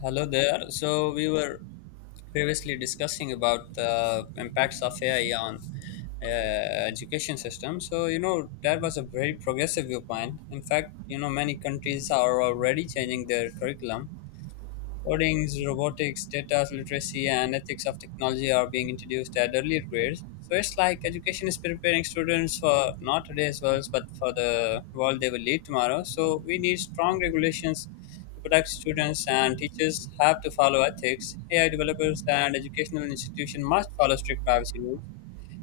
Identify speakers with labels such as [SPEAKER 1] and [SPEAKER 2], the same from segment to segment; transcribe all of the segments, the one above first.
[SPEAKER 1] Hello there. So we were previously discussing about the impacts of AI on education system. So you know that was a very progressive viewpoint. In fact, you know many countries are already changing their curriculum. Codings, robotics, data literacy, and ethics of technology are being introduced at earlier grades. So it's like education is preparing students for not today's world, but for the world they will lead tomorrow. So we need strong regulations to protect students, and teachers have to follow ethics. AI developers and educational institutions must follow strict privacy rules.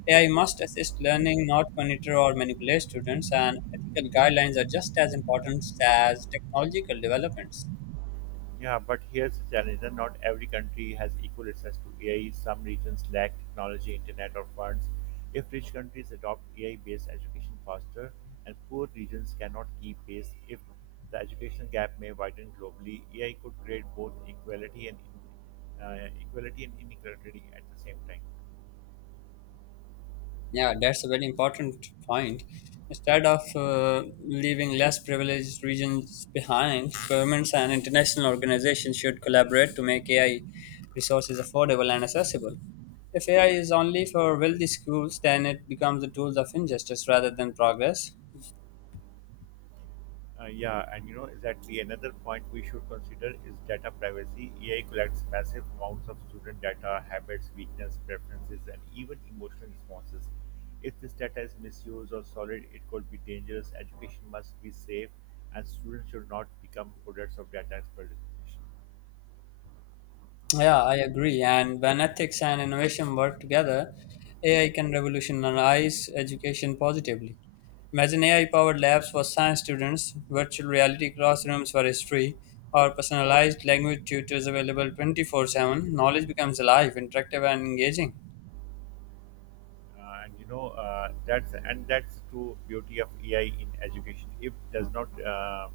[SPEAKER 1] AI must assist learning, not monitor or manipulate students, and ethical guidelines are just as important as technological developments.
[SPEAKER 2] Yeah, but here's the challenge that not every country has equal access to AI. Some regions lack technology, internet, or funds. If rich countries adopt AI based education faster, and poor regions cannot keep pace, if the education gap may widen globally, AI could create both equality and equality and inequality at the same time.
[SPEAKER 1] Yeah, that's a very important point. Instead of leaving less privileged regions behind, governments and international organizations should collaborate to make AI resources affordable and accessible. If AI is only for wealthy schools, then it becomes a tool of injustice rather than progress.
[SPEAKER 2] Yeah, and exactly, another point we should consider is data privacy. AI collects massive amounts of student data, habits, weakness, preferences, and even emotional responses. If this data is misused or solid, it could be dangerous. Education must be safe, and students should not become products of data exploitation.
[SPEAKER 1] Yeah, I agree. And when ethics and innovation work together, AI can revolutionize education positively. Imagine AI-powered labs for science students, virtual reality classrooms for history, or personalized language tutors available 24/7. Knowledge becomes alive, interactive, and engaging.
[SPEAKER 2] And that's the true beauty of AI in education. It does not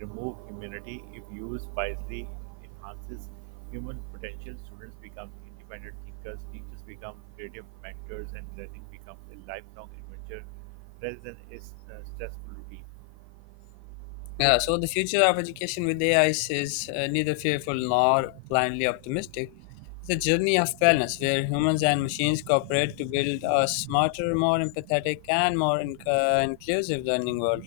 [SPEAKER 2] remove humanity. If used wisely, it enhances human potential. Students become independent thinkers. Teachers become creative mentors, and learning becomes a lifelong adventure rather than a stressful routine.
[SPEAKER 1] Yeah, so the future of education with AI is neither fearful nor blindly optimistic. It's a journey of balance where humans and machines cooperate to build a smarter, more empathetic, and more inclusive learning world.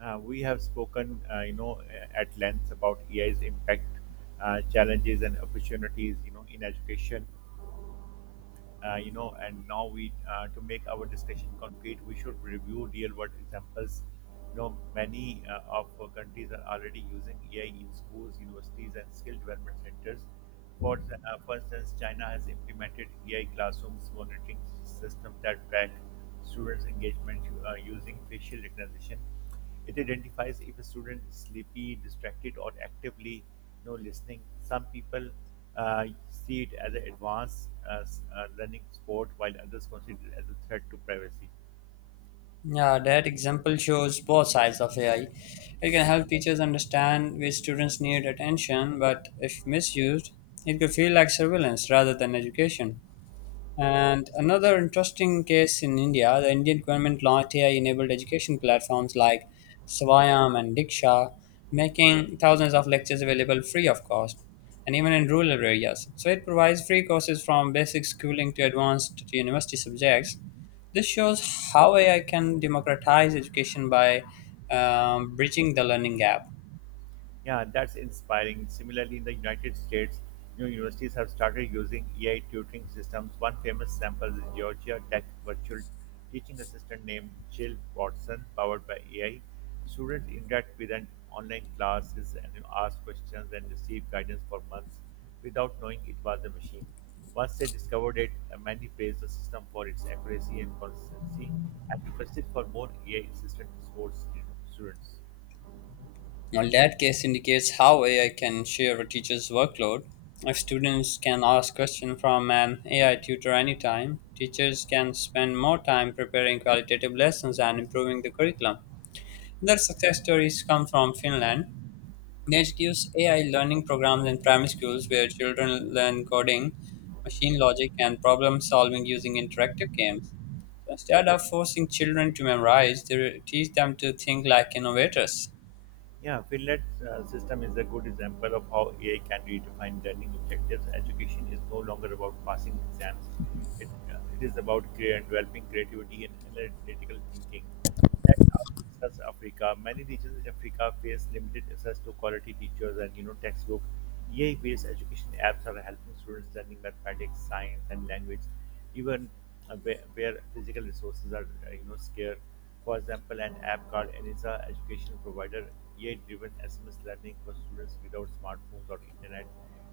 [SPEAKER 2] We have spoken, at length about AI's impact, challenges, and opportunities, in education. You know and Now we to make our discussion concrete, we should review real world examples. Many of our countries are already using ai in schools, universities, and skill development centers. For instance, china has implemented ai classrooms monitoring systems that track students engagement using facial recognition. It identifies if a student is sleepy, distracted, or actively listening. Some people uh, see it as an advanced learning sport, while others consider it as a threat to privacy.
[SPEAKER 1] Yeah, that example shows both sides of AI. It can help teachers understand which students need attention, but if misused, it could feel like surveillance rather than education. And another interesting case in India, the Indian government launched AI-enabled education platforms like Swayam and Diksha, making thousands of lectures available free of cost, and even in rural areas. So it provides free courses from basic schooling to advanced to university subjects. This shows how AI can democratize education by bridging the learning gap.
[SPEAKER 2] Yeah, that's inspiring. Similarly, in the United States, new universities have started using AI tutoring systems. One famous sample is Georgia Tech virtual teaching assistant named Jill Watson, powered by AI. Students interact with an online classes and ask questions and receive guidance for months without knowing it was a machine. Once they discovered it, many praised the system for its accuracy and consistency and requested for more AI assistant sports students.
[SPEAKER 1] Now, that case indicates how AI can share a teacher's workload. If students can ask questions from an AI tutor anytime, teachers can spend more time preparing qualitative lessons and improving the curriculum. Their success stories come from Finland. They introduce AI learning programs in primary schools where children learn coding, machine logic, and problem solving using interactive games. So instead of forcing children to memorize, they teach them to think like innovators.
[SPEAKER 2] Yeah, Finland's system is a good example of how AI can redefine learning objectives. Education is no longer about passing exams; it is about developing creativity and analytical thinking. That's how such Africa. Many regions in Africa face limited access to quality teachers and textbook. AI-based education apps are helping students learning mathematics, science, and language even where physical resources are scarce. For example, an app called Enisa Education Provider AI-driven SMS learning for students without smartphones or internet.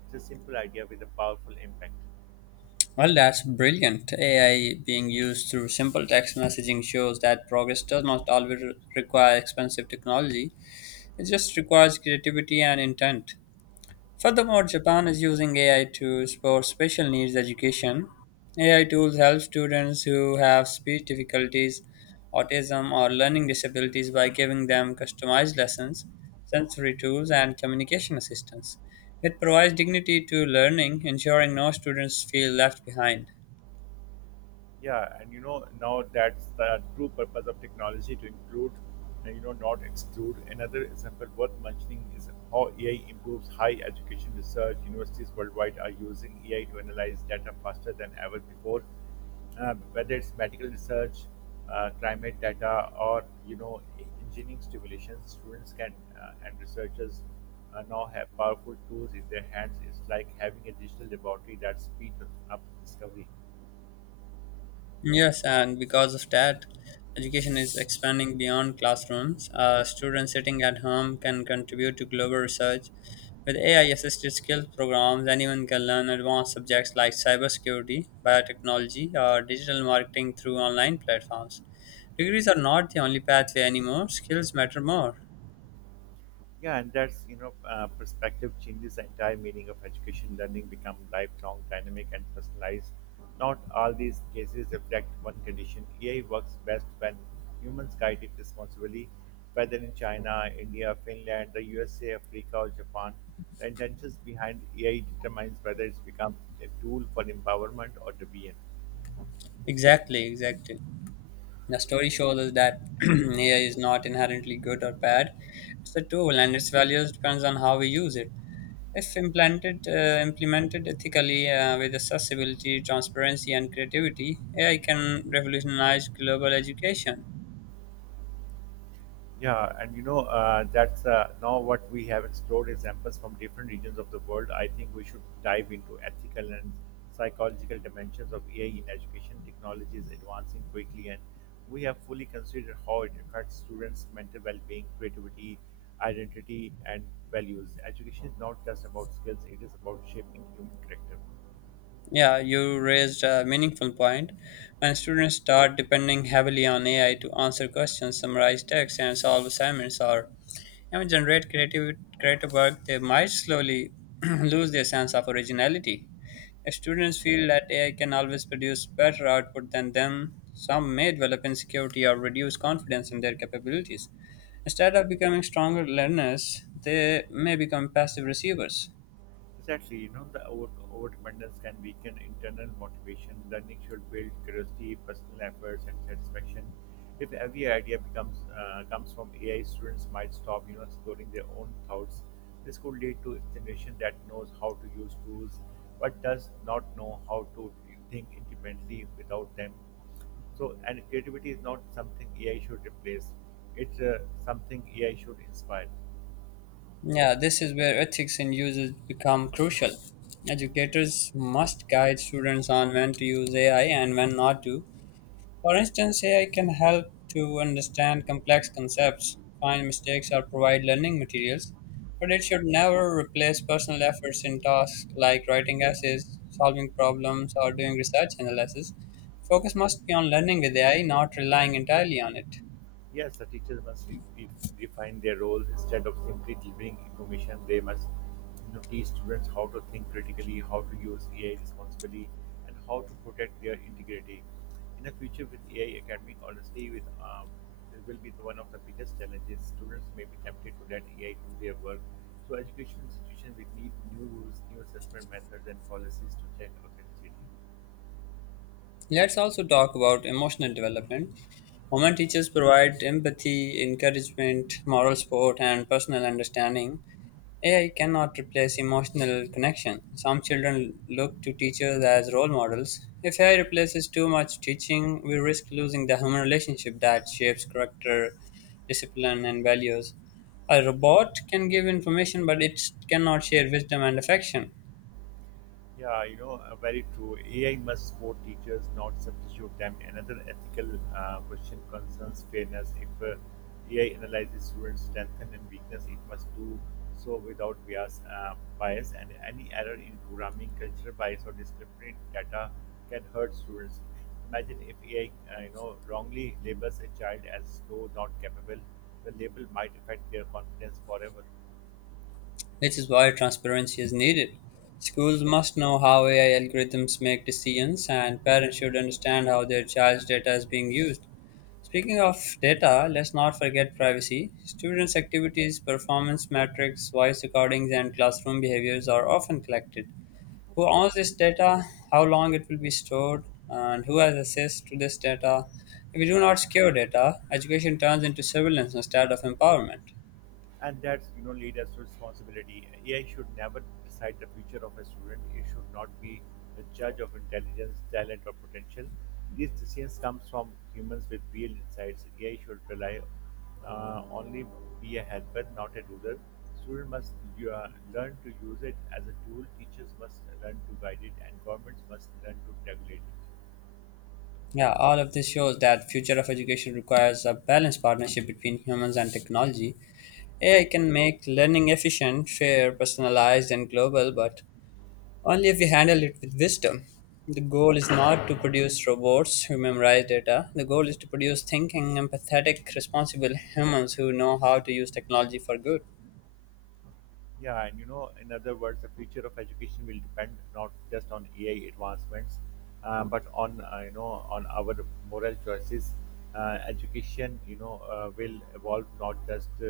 [SPEAKER 2] It's a simple idea with a powerful impact.
[SPEAKER 1] Well, that's brilliant. AI being used through simple text messaging shows that progress does not always require expensive technology, it just requires creativity and intent. Furthermore, Japan is using AI to support special needs education. AI tools help students who have speech difficulties, autism, or learning disabilities by giving them customized lessons, sensory tools, and communication assistance. It provides dignity to learning, ensuring no students feel left behind.
[SPEAKER 2] Yeah, and now that's the true purpose of technology to include and not exclude. Another example worth mentioning is how AI improves high education research. Universities worldwide are using AI to analyze data faster than ever before. Whether it's medical research, climate data, or engineering simulations, students can and researchers now have powerful tools in their hands. It's like having a digital laboratory that speeds up discovery.
[SPEAKER 1] Yes, and because of that, education is expanding beyond classrooms. Students sitting at home can contribute to global research. With AI assisted skills programs, anyone can learn advanced subjects like cybersecurity, biotechnology, or digital marketing through online platforms. Degrees are not the only pathway anymore, skills matter more.
[SPEAKER 2] Yeah, and that's perspective changes the entire meaning of education. Learning become lifelong, dynamic, and personalized. Not all these cases reflect one condition. AI works best when humans guide it responsibly. Whether in China, India, Finland, the USA, Africa, or Japan, the intentions behind AI determines whether it becomes a tool for empowerment or deviance.
[SPEAKER 1] Exactly, exactly. The story shows us that AI is not inherently good or bad. It's a tool and its values depends on how we use it. If implemented ethically with accessibility, transparency, and creativity, AI can revolutionize global education.
[SPEAKER 2] Yeah, and you know, that's now what we have explored examples from different regions of the world. I think we should dive into ethical and psychological dimensions of AI in education. Technology is advancing quickly, and we have fully considered how it affects students' mental well being, creativity, identity, and values. Education is not just about skills, it is about shaping human character.
[SPEAKER 1] Yeah, you raised a meaningful point. When students start depending heavily on AI to answer questions, summarize text, and solve assignments, or even generate creative work, they might slowly lose their sense of originality. If students feel that AI can always produce better output than them, some may develop insecurity or reduce confidence in their capabilities. Instead of becoming stronger learners, they may become passive receivers.
[SPEAKER 2] Exactly, the overdependence can weaken internal motivation. Learning should build curiosity, personal efforts, and satisfaction. If every idea becomes comes from AI, students might stop, exploring their own thoughts. This could lead to a generation that knows how to use tools, but does not know how to think independently without them. So, and creativity is not something AI should replace; it's something AI should inspire.
[SPEAKER 1] Yeah, this is where ethics in usage become crucial. Educators must guide students on when to use AI and when not to. For instance, AI can help to understand complex concepts, find mistakes, or provide learning materials, but it should never replace personal efforts in tasks like writing essays, solving problems, or doing research analysis. Focus must be on learning with AI, not relying entirely on it.
[SPEAKER 2] Yes, the teacher must define their role instead of simply delivering information. They must teach students how to think critically, how to use AI responsibly, and how to protect their integrity. In the future, with AI academic, honestly, with it will be the one of the biggest challenges. Students may be tempted to let AI do their work. So, education institutions will need new rules, new assessment methods, and policies to check authenticity.
[SPEAKER 1] Let's also talk about emotional development. Women teachers provide empathy, encouragement, moral support, and personal understanding. AI cannot replace emotional connection. Some children look to teachers as role models. If AI replaces too much teaching, we risk losing the human relationship that shapes character, discipline, and values. A robot can give information, but it cannot share wisdom and affection.
[SPEAKER 2] Yeah, very true. AI must support teachers, not substitute them. Another ethical question concerns fairness. If AI analyzes students' strength and weakness, it must do so without bias, and any error in programming, cultural bias, or discriminatory data can hurt students. Imagine if AI, wrongly labels a child as slow, not capable. The label might affect their confidence forever.
[SPEAKER 1] Which is why transparency is needed. Schools must know how AI algorithms make decisions, and parents should understand how their child's data is being used. Speaking of data, let's not forget privacy. Students' activities, performance metrics, voice recordings, and classroom behaviors are often collected. Who owns this data, how long it will be stored, and who has access to this data? If we do not secure data, education turns into surveillance instead of empowerment.
[SPEAKER 2] And that's lead us to responsibility. AI should never decide the future of a student. It should not be the judge of intelligence, talent, or potential. These decisions comes from humans with real insights. AI should rely only be a helper, not a ruler. Students must you learn to use it as a tool. Teachers must learn to guide it, and governments must learn to regulate it.
[SPEAKER 1] Yeah, all of this shows that future of education requires a balanced partnership between humans and technology. AI can make learning efficient, fair, personalized, and global, but only if we handle it with wisdom. The goal is not to produce robots who memorize data. The goal is to produce thinking, empathetic, responsible humans who know how to use technology for good.
[SPEAKER 2] Yeah, and in other words, the future of education will depend not just on AI advancements, but on you know on our moral choices. Education, will evolve not just uh,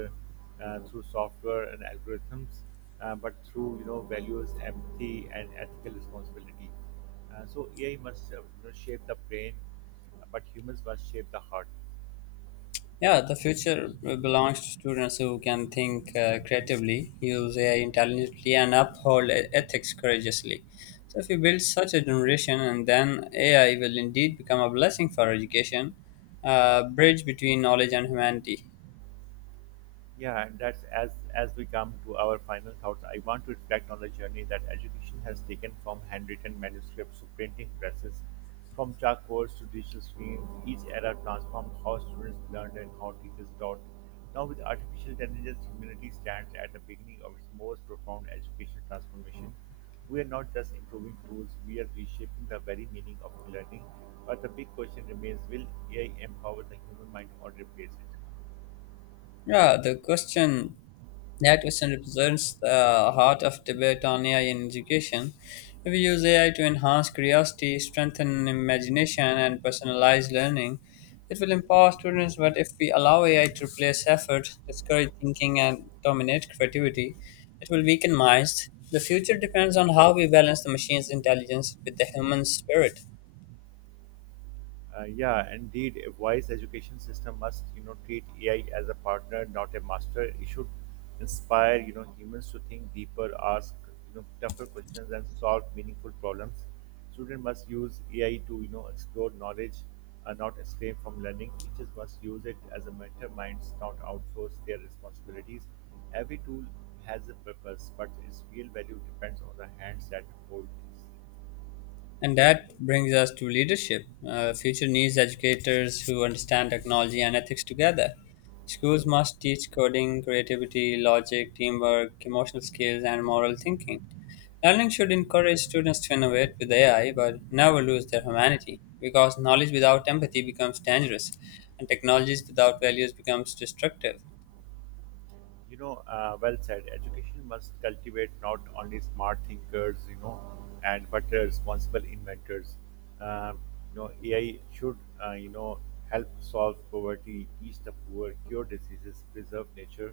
[SPEAKER 2] uh, through software and algorithms, but through values, empathy, and ethical responsibility. So AI must shape the brain, but humans must shape the heart.
[SPEAKER 1] Yeah, the future belongs to students who can think creatively, use AI intelligently, and uphold ethics courageously. So, if you build such a generation, and then AI will indeed become a blessing for education, a bridge between knowledge and humanity.
[SPEAKER 2] Yeah, and that's as we come to our final thoughts, I want to reflect on the journey that education has taken from handwritten manuscripts to printing presses, from chalkboards to digital screens. Each era transformed how students learned and how teachers taught. Now, with artificial intelligence, humanity stands at the beginning of its most profound educational transformation. We are not just improving tools, we are reshaping the very meaning of learning. But the big question remains, will AI empower the human mind or replace it?
[SPEAKER 1] Yeah, the question That question represents the heart of debate on AI in education. We use AI to enhance curiosity, strengthen imagination, and personalize learning. It will empower students, but if we allow AI to replace effort, discourage thinking, and dominate creativity, it will weaken minds. The future depends on how we balance the machine's intelligence with the human spirit.
[SPEAKER 2] Yeah, indeed, a wise education system must, treat AI as a partner, not a master. It should inspire, humans to think deeper, ask, tougher questions, and solve meaningful problems. Students must use AI to, explore knowledge, not escape from learning. Teachers must use it as a mentor minds, not outsource their responsibilities. Every tool has a purpose, but its real value depends on the hands that hold it.
[SPEAKER 1] And that brings us to leadership. Future needs educators who understand technology and ethics together. Schools must teach coding, creativity, logic, teamwork, emotional skills, and moral thinking. Learning should encourage students to innovate with AI but never lose their humanity because knowledge without empathy becomes dangerous and technologies without values becomes destructive.
[SPEAKER 2] Well said. Education must cultivate not only smart thinkers, you know, and but responsible inventors. Um AI should, uh, you know, help solve poverty, ease the poor, cure diseases, preserve nature,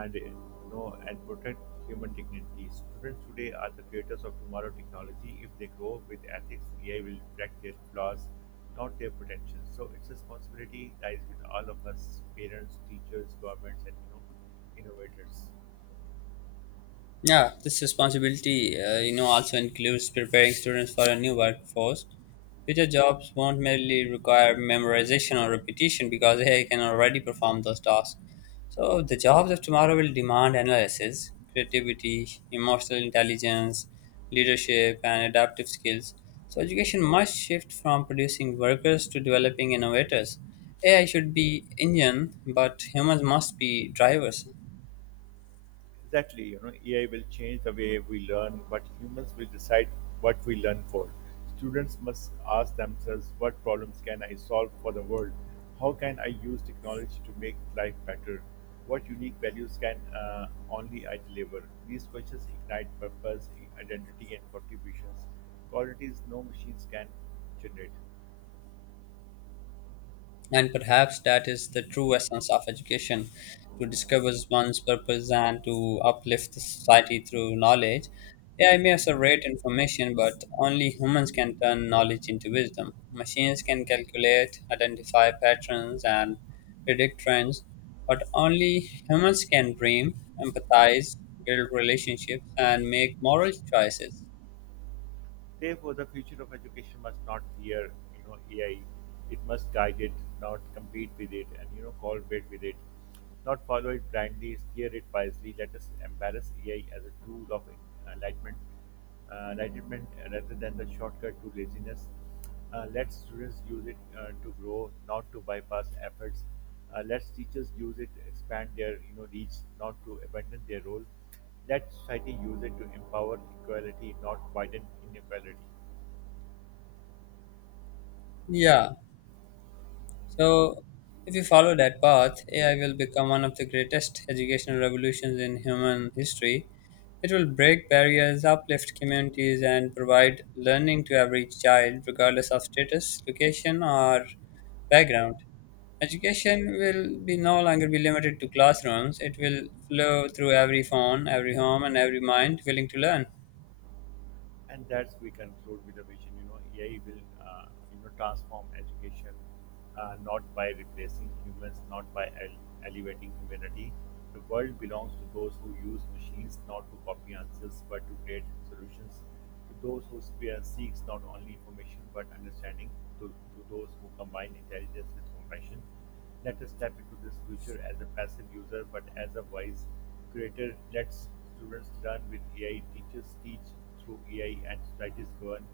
[SPEAKER 2] and protect human dignity. Students today are the creators of tomorrow technology. If they grow with ethics, AI will reflect their flaws, not their potential. So it's a responsibility lies with all of us, parents, teachers, governments, and innovators.
[SPEAKER 1] Yeah, this responsibility, also includes preparing students for a new workforce. Future jobs won't merely require memorization or repetition because AI can already perform those tasks. So the jobs of tomorrow will demand analysis, creativity, emotional intelligence, leadership, and adaptive skills. So education must shift from producing workers to developing innovators. AI should be engine, but humans must be drivers.
[SPEAKER 2] Exactly, AI will change the way we learn, but humans will decide what we learn for. Students must ask themselves, what problems can I solve for the world? How can I use technology to make life better? What unique values can only I deliver? These questions ignite purpose, identity, and contributions, qualities no machines can generate.
[SPEAKER 1] And perhaps that is the true essence of education to discover one's purpose and to uplift the society through knowledge. AI may asseverate information, but only humans can turn knowledge into wisdom. Machines can calculate, identify patterns, and predict trends, but only humans can dream, empathize, build relationships, and make moral choices.
[SPEAKER 2] Therefore, the future of education must not fear, AI. It must guide it, not compete with it, and collaborate with it. Not follow it blindly, steer it wisely. Let us embrace AI as a tool of enlightenment, enlightenment rather than the shortcut to laziness. Let students use it to grow, not to bypass efforts. Let teachers use it to expand their reach, not to abandon their role. Let society use it to empower equality, not widen inequality.
[SPEAKER 1] Yeah, so, if we follow that path, AI will become one of the greatest educational revolutions in human history. It will break barriers, uplift communities, and provide learning to every child, regardless of status, location, or background. Education will be no longer be limited to classrooms. It will flow through every phone, every home, and every mind willing to learn.
[SPEAKER 2] And that's we conclude with the vision. AI will transform education, not by replacing humans, not by elevating humanity. The world belongs to those who use machines not to copy answers but to create solutions. To those who spare seeks not only information but understanding. To those who combine intelligence with compassion. Let us step into this future as a passive user, but as a wise creator. Let students learn with AI, teachers teach through AI, and societies govern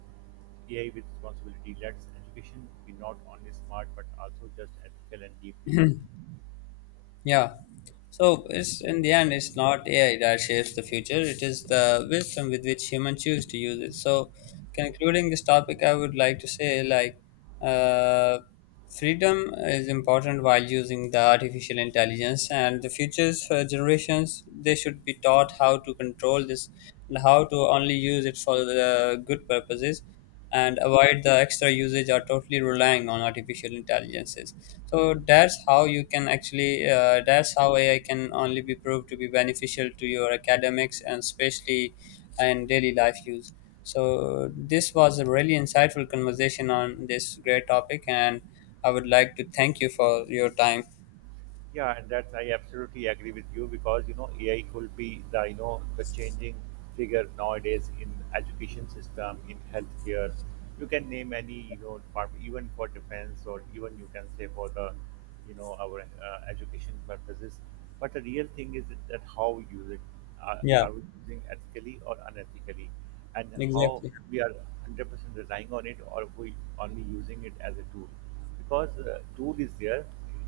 [SPEAKER 2] AI with responsibility. Let education be not only smart but also just ethical and deeply human.
[SPEAKER 1] Yeah. So it's in the end, it's not AI that shapes the future. It is the wisdom with which humans choose to use it. So, concluding this topic, I would like to say like, uh, freedom is important while using the artificial intelligence, and the futures for generations they should be taught how to control this and how to only use it for the good purposes and avoid the extra usage, Are totally relying on artificial intelligences. So that's how AI can only be proved to be beneficial to your academics and especially in daily life use. So this was a really insightful conversation on this great topic and I would like to thank you for your time.
[SPEAKER 2] Yeah, and that's I absolutely agree with you because AI could be the the changing figure nowadays in education system, in healthcare. You can name any department, even for defense or even you can say for the you know our education purposes. But the real thing is that how you use it. Are,
[SPEAKER 1] Yeah,
[SPEAKER 2] are we using ethically or unethically? And how
[SPEAKER 1] exactly,
[SPEAKER 2] we are 100% relying on it, or we only using it as a tool. Because tool is there.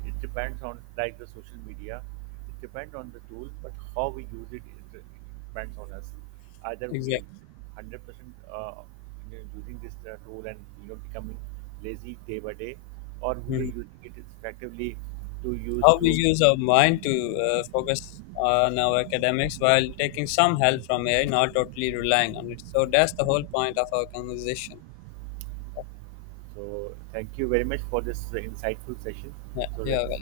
[SPEAKER 2] It depends on, like, the social media. It depends on the tool, but how we use it, it depends on us. Either we are
[SPEAKER 1] exactly.
[SPEAKER 2] 100% using this tool and becoming lazy day by day, or we are using it effectively to use
[SPEAKER 1] How we
[SPEAKER 2] to.
[SPEAKER 1] use our mind to focus on our academics while taking some help from AI, not totally relying on it. So that's the whole point of our conversation.
[SPEAKER 2] So thank you very much for this insightful session.
[SPEAKER 1] Yeah,
[SPEAKER 2] So
[SPEAKER 1] yeah.
[SPEAKER 2] let's